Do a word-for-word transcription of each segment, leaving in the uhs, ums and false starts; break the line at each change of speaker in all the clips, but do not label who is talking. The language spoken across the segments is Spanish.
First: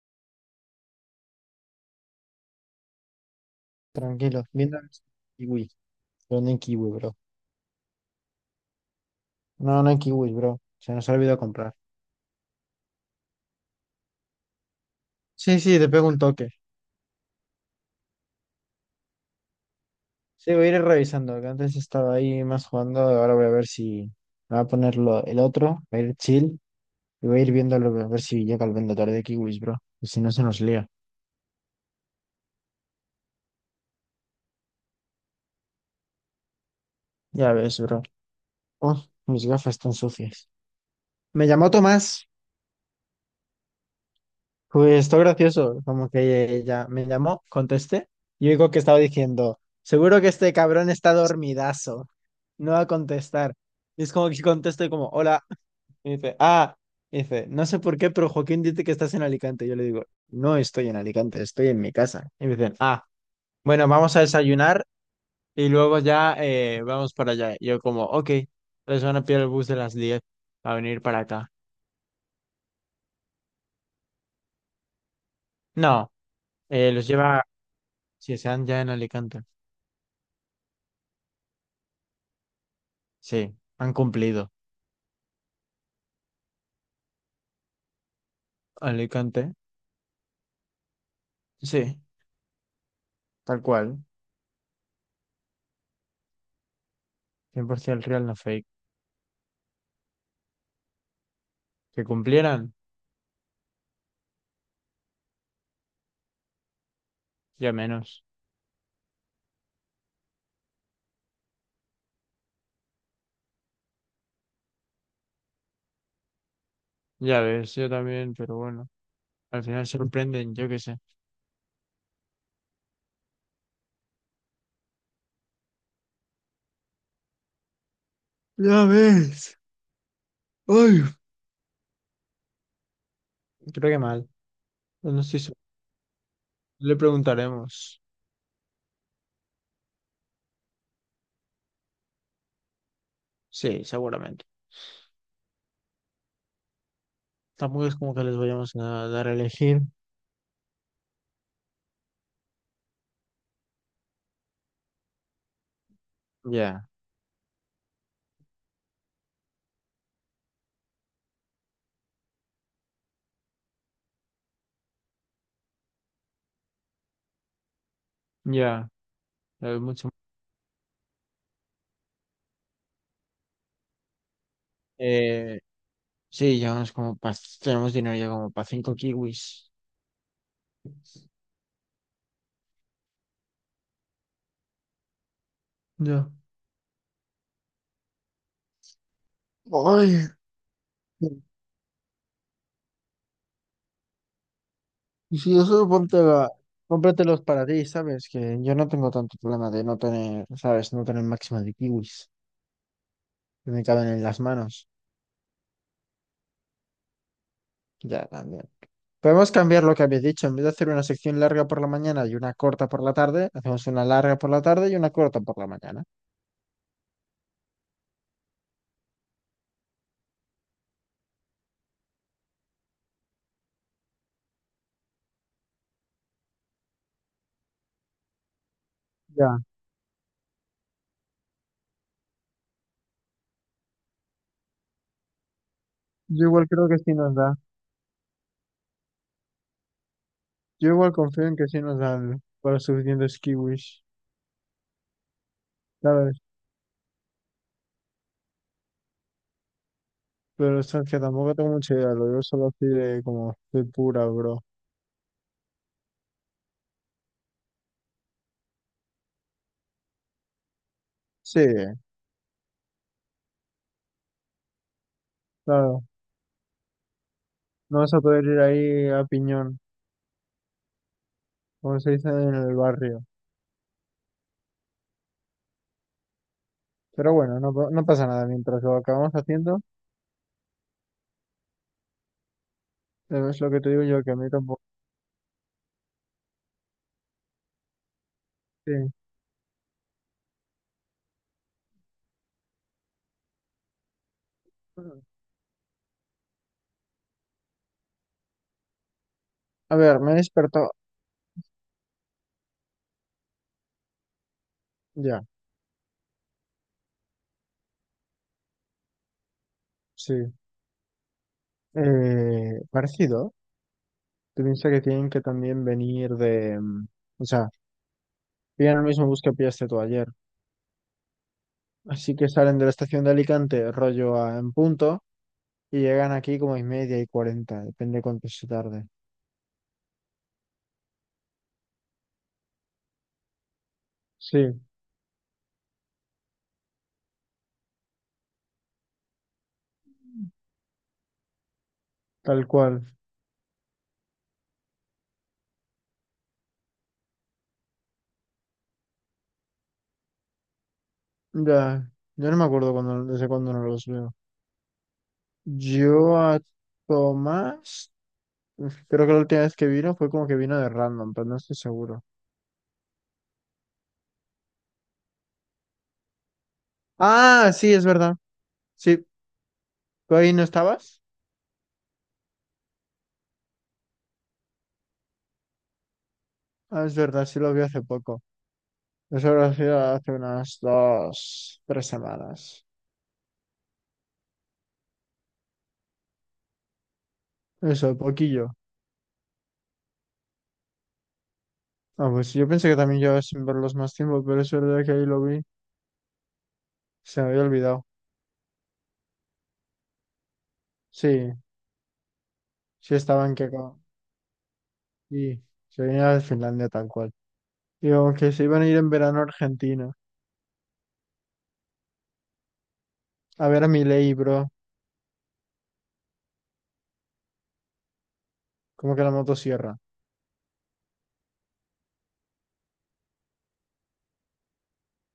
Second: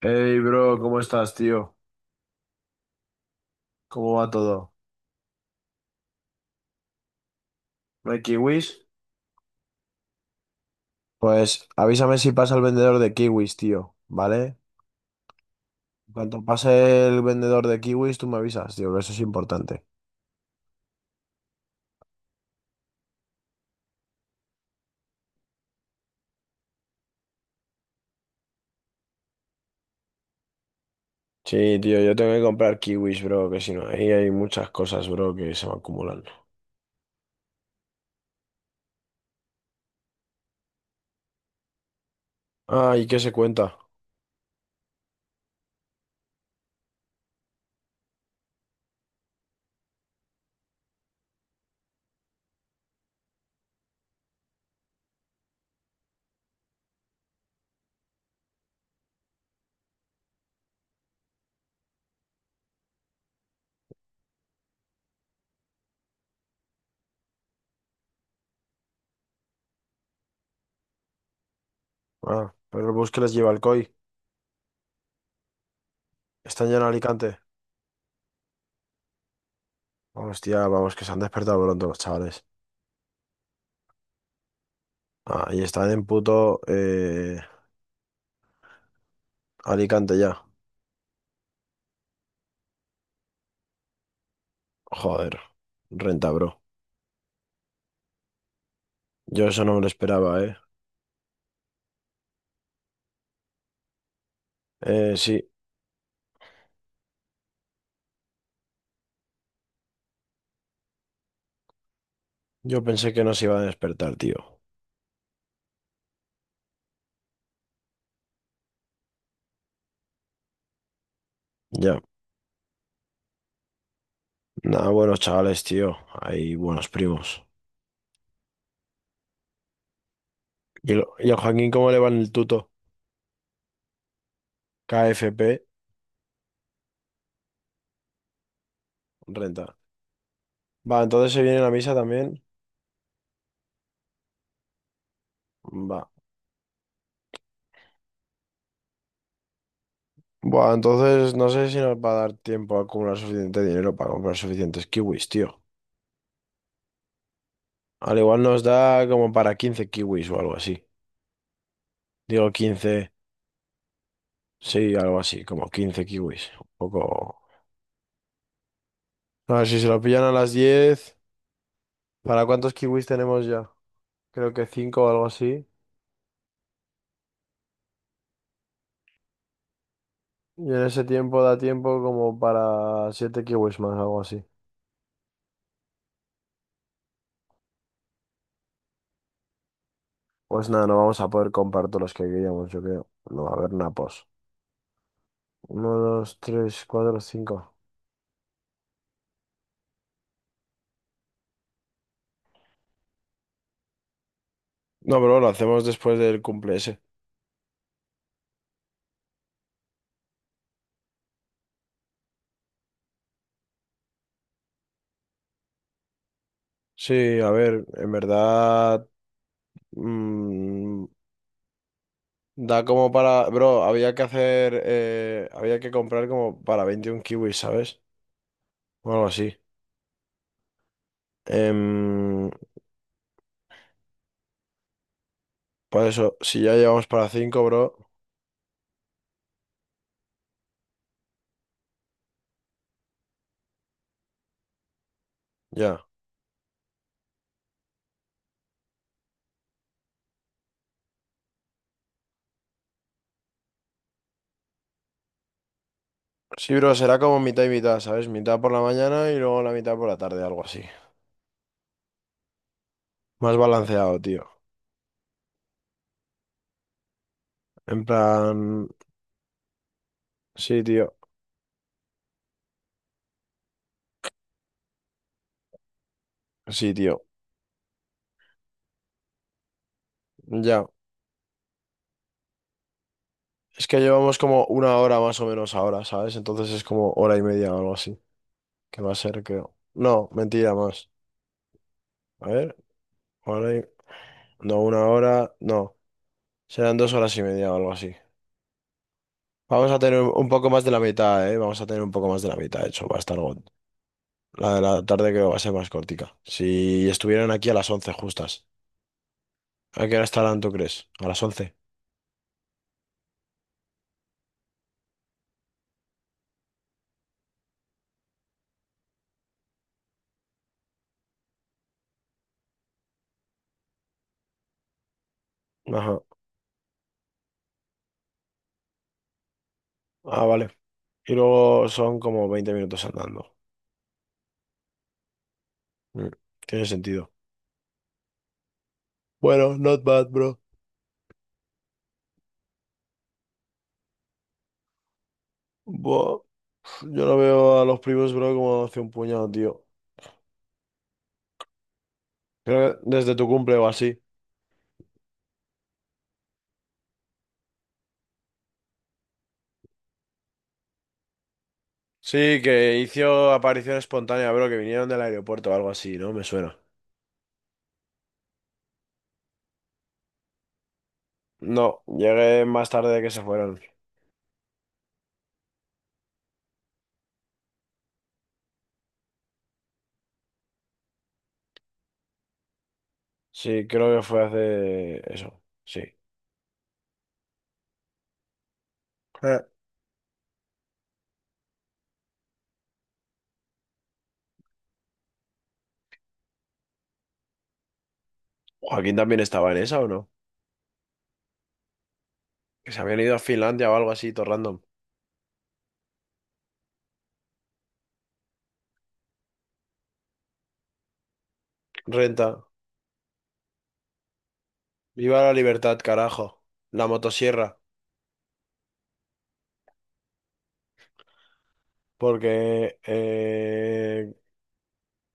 Hey, bro, ¿cómo estás, tío? ¿Cómo va
Tranquilo,
todo?
Windows Kiwi, pero no en Kiwi, bro.
¿No hay kiwis?
No, no en Kiwi, bro. Se nos ha olvidado
Pues
comprar.
avísame si pasa el vendedor de kiwis, tío, ¿vale?
Sí, sí, te pego
En
un
cuanto
toque.
pase el vendedor de kiwis, tú me avisas, tío, que eso es importante.
Sí, voy a ir revisando, que antes estaba ahí más jugando, ahora voy a ver si me voy a poner lo- el otro, voy a ir chill, y voy a ir viéndolo, a ver si llega el vendedor de Kiwis, bro. Y si no se nos lía.
Sí, tío, yo tengo que comprar kiwis, bro, que si no, ahí hay muchas cosas, bro, que se van acumulando.
Ya ves, bro. Oh, mis gafas están sucias. Me llamó Tomás.
Ah, ¿y qué se cuenta?
Pues esto gracioso, como que ella me llamó, contesté, y oigo que estaba diciendo, seguro que este cabrón está dormidazo, no va a contestar. Y es como que contesto y como, hola, y dice, ah, y dice, no sé por qué, pero Joaquín dice que estás en Alicante. Yo le digo, no estoy en Alicante, estoy en mi casa. Y me dicen, ah, bueno, vamos a desayunar y luego ya eh, vamos para allá. Y yo como, ok, les van a pillar el bus de las diez a venir para acá.
Ah, pero el bus que les lleva el C O I.
No,
¿Están ya en
eh, los
Alicante?
lleva, si se dan ya en Alicante.
Hostia, vamos, que se han despertado pronto los chavales.
Sí, han cumplido.
Ah, y están en puto eh,
Alicante,
Alicante ya.
sí, tal cual.
Joder, renta, bro.
Cien por ciento el real, no fake.
Yo eso no me lo esperaba, ¿eh?
Que cumplieran,
Eh, sí,
ya menos.
yo pensé que nos iba a despertar, tío.
Ya ves, yo también, pero bueno. Al final sorprenden, yo qué sé.
Ya. Nada, buenos chavales, tío. Hay buenos primos.
Ya ves.
¿Y,
Ay,
el- y al Joaquín cómo le va en el tuto?
creo que mal. No no estoy
K F P,
seguro. Le preguntaremos.
renta. Va, entonces se viene la misa también.
Sí, seguramente.
Va.
Tampoco es como que les vayamos a dar a elegir.
Buah, entonces no sé si nos va a dar tiempo a acumular suficiente dinero para comprar suficientes kiwis, tío.
Ya,
Al igual nos da como para quince kiwis o algo así. Digo quince, sí, algo así, como quince kiwis. Un poco.
ya.
A ver
Ya
si
ves
se lo
mucho.
pillan a las diez. ¿Para cuántos kiwis tenemos ya? Creo que cinco o algo
Eh,
así.
sí, llevamos como pa- tenemos dinero ya como para cinco kiwis.
Y en ese tiempo da tiempo como para siete kiwis más, algo así.
Ya. Ay.
Pues nada, no vamos a poder comprar todos los que queríamos, yo creo. No va a haber napos.
Y si eso
Uno,
ponte
dos,
a-
tres, cuatro,
cómpratelos para
cinco.
ti, ¿sabes? Que yo no tengo tanto problema de no tener, ¿sabes? No tener máxima de kiwis. Que me caben en las manos.
No, pero lo hacemos después del cumple ese.
Ya, también. Podemos cambiar lo que habéis dicho. En vez de hacer una sección larga por la mañana y una corta por la tarde, hacemos una larga por la tarde y una corta por la mañana.
Sí, a ver, en verdad. mm, Da como para. Bro, había que hacer. Eh, había que comprar como para veintiún kiwis, ¿sabes? O algo así.
Ya,
Em, por eso,
yo
si
igual
ya
creo que
llevamos
sí
para
nos da.
cinco, bro.
Yo igual confío en que sí nos dan para los suficientes kiwis,
Ya.
¿sabes? Pero es que tampoco tengo mucha idea, lo digo solo así de como de pura, bro.
Sí, bro, será como mitad y mitad, ¿sabes? Mitad por la mañana y luego la mitad por la tarde, algo así.
Sí,
Más balanceado, tío.
claro. No
En
vas a poder ir
plan.
ahí a piñón,
Sí, tío.
como se dice en el barrio.
Sí, tío.
Pero bueno, no, pa- no pasa nada mientras lo acabamos haciendo.
Ya.
eh, Es lo que
Es
te
que
digo yo, que a
llevamos
mí
como
tampoco.
una hora más o menos ahora, ¿sabes? Entonces es como hora y media o algo así.
Sí.
Que va a ser, creo. No, mentira más. A ver, hora y- No, una hora. No. Serán dos horas y media o algo así. Vamos
A
a
ver,
tener
me he
un poco más de
despertado.
la mitad, ¿eh? Vamos a tener un poco más de la mitad, de hecho. Va a estar. go- La de la tarde creo
Ya,
que va a ser más cortica. Si estuvieran aquí a las once justas. ¿A qué hora
sí.
estarán, tú crees? A las once.
Eh, parecido. Tú piensas que tienen que también venir de. mm, O sea, pillan el mismo bus que pillaste tú ayer. Así que salen de la estación de Alicante, rollo a- en punto, y
Ajá.
llegan aquí como y media y cuarenta, depende cuánto se tarde.
Ah, vale. Y luego son como veinte minutos andando.
Sí,
Mm, Tiene sentido. Bueno, not bad, bro.
tal cual.
Buah, yo no veo a los primos, bro, como hace un puñado, tío.
Ya, yo no me acuerdo
Creo que
cuando,
desde
desde
tu
cuándo
cumple
no
o
los
así.
leo. Yo a Tomás, uf, creo que la última vez que vino fue como que vino de random, pero no estoy seguro.
Sí, que hizo aparición espontánea, bro, que vinieron del aeropuerto o algo así, ¿no? Me suena.
Ah, sí, es verdad. Sí, ¿tú ahí no estabas?
No, llegué más tarde de que se fueron.
Ah, es verdad, sí lo vi hace poco. Eso lo hacía hace unas dos, tres semanas.
Sí, creo que fue hace eso. Sí.
Eso, poquillo. Ah, pues yo pensé que también llevaba sin verlos más tiempo, pero es verdad que ahí lo vi. Se me había olvidado.
Joaquín también estaba en esa, ¿o no?
Sí,
Que se
sí
habían ido a
estaban que...
Finlandia o algo así, todo random.
y se venía de Finlandia tal cual. Digo, que se iban a ir en verano a Argentina.
Renta.
A ver a Milei, bro.
Viva la libertad, carajo. La motosierra.
Como que la motosierra.
Porque, eh,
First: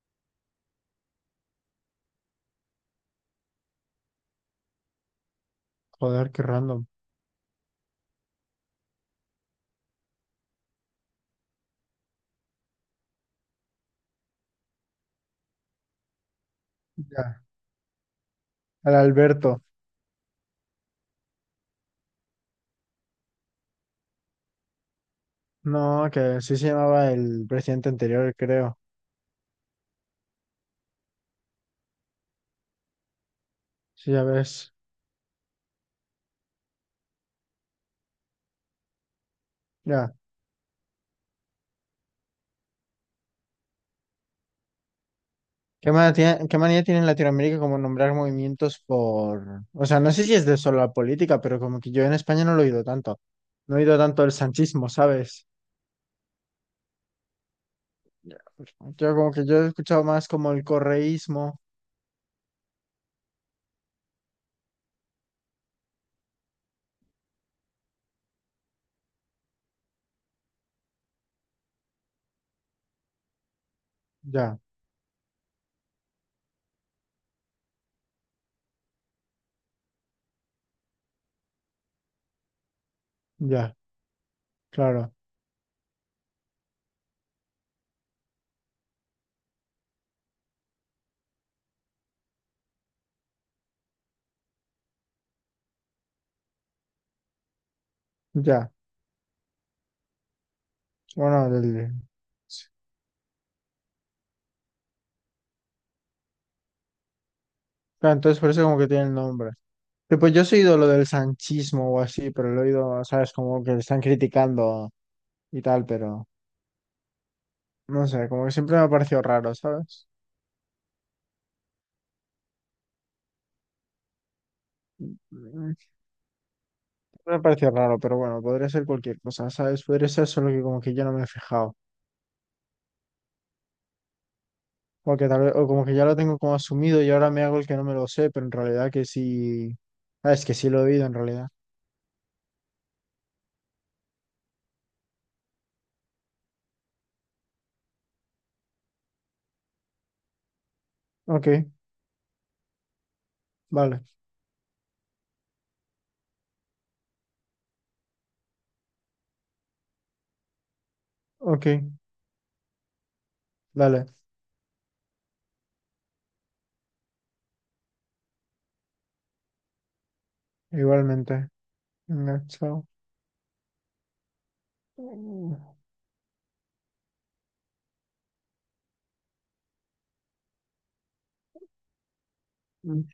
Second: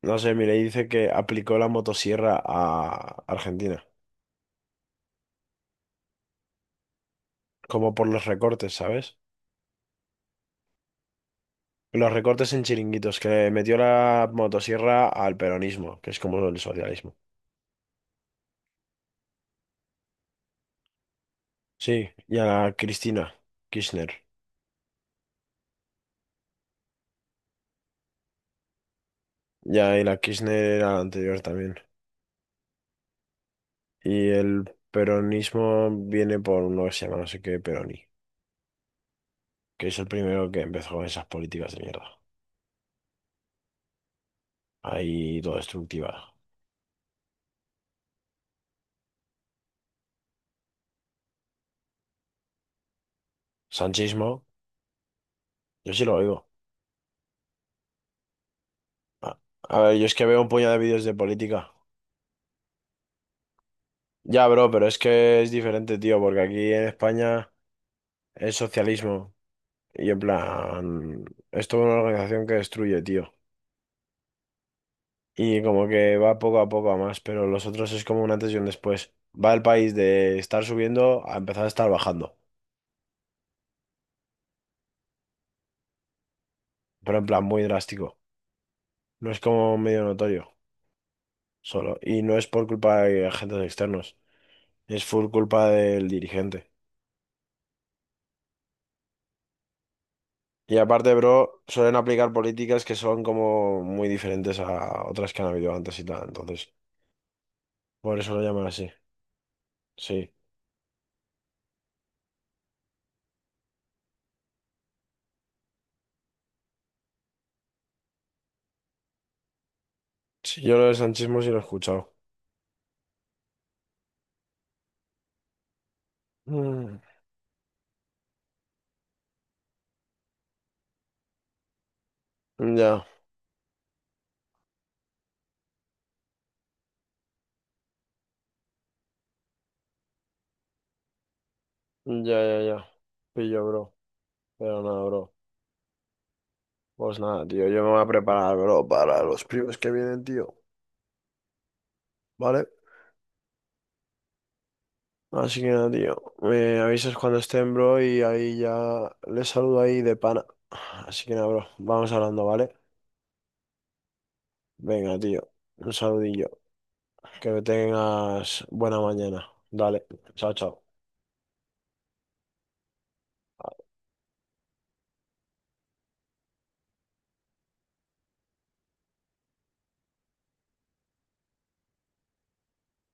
no sé, mire, dice que aplicó la motosierra a Argentina.
Joder, qué random.
Como por los recortes, ¿sabes? Los recortes en chiringuitos, que metió la motosierra al peronismo, que es como el socialismo.
Ya. Al Alberto.
Sí, y a la Cristina Kirchner.
No, que sí se llamaba el presidente anterior, creo.
Ya, y la Kirchner era la anterior también.
Sí, ya
Y
ves.
el peronismo viene por uno que se llama no sé qué Peroni, que es el
Ya.
primero que empezó con esas políticas de mierda. Ahí todo
¿Qué manía
destructiva.
tiene, qué manía tiene en Latinoamérica como nombrar movimientos por... O sea, no sé si es de solo la política, pero como que yo en España no lo he oído tanto. No he oído tanto
Sanchismo,
el sanchismo, ¿sabes?
yo sí lo oigo.
Ya. Pues, yo como
A,
que yo he
a ver,
escuchado
yo es que
más
veo un
como el
puñado de vídeos de
correísmo.
política. Ya, bro, pero es que es diferente, tío, porque aquí en España es socialismo. Y en plan, es toda una organización que destruye, tío.
Ya,
Y como que va poco a poco a más, pero los otros es como un antes y un después. Va el país de estar subiendo a empezar a estar bajando.
ya, claro.
Pero en plan muy drástico. No es como medio notorio, solo. Y no es por culpa de agentes externos, es full culpa del dirigente.
Ya.
Y aparte,
Bueno,
bro,
del...
suelen aplicar políticas que son como muy diferentes a otras que han habido antes y tal. Entonces,
Claro,
por eso
entonces
lo
por eso
llaman
como que
así.
tiene el nombre. Sí,
Sí.
pues yo sí he oído lo del sanchismo o así, pero lo he oído, ¿sabes? Como que le están criticando y tal, pero no sé, como que siempre me ha parecido raro, ¿sabes?
Sí, yo lo del sanchismo sí lo he escuchado.
Mm.
Mm,
Me ha parecido raro, pero bueno, podría ser cualquier cosa, ¿sabes? Podría ser solo que como que yo no me he fijado.
ya,
O que tal vez, o como que ya lo tengo como asumido y ahora me hago el que no me lo sé, pero en realidad que sí. Ah, es que sí lo he oído en realidad.
ya, ya, ya. Pillo, bro. Pero nada, bro. Pues nada, tío, yo me voy a preparar, bro, para los primos que vienen, tío.
Ok,
¿Vale?
vale,
Así que nada, tío. Me avisas cuando estén, bro, y ahí ya les saludo ahí de pana. Así que nada,
ok,
bro. Vamos hablando, ¿vale?
dale,
Venga, tío. Un saludillo. Que tengas buena mañana. Dale. Chao, chao.
igualmente. Venga, chao. Mm.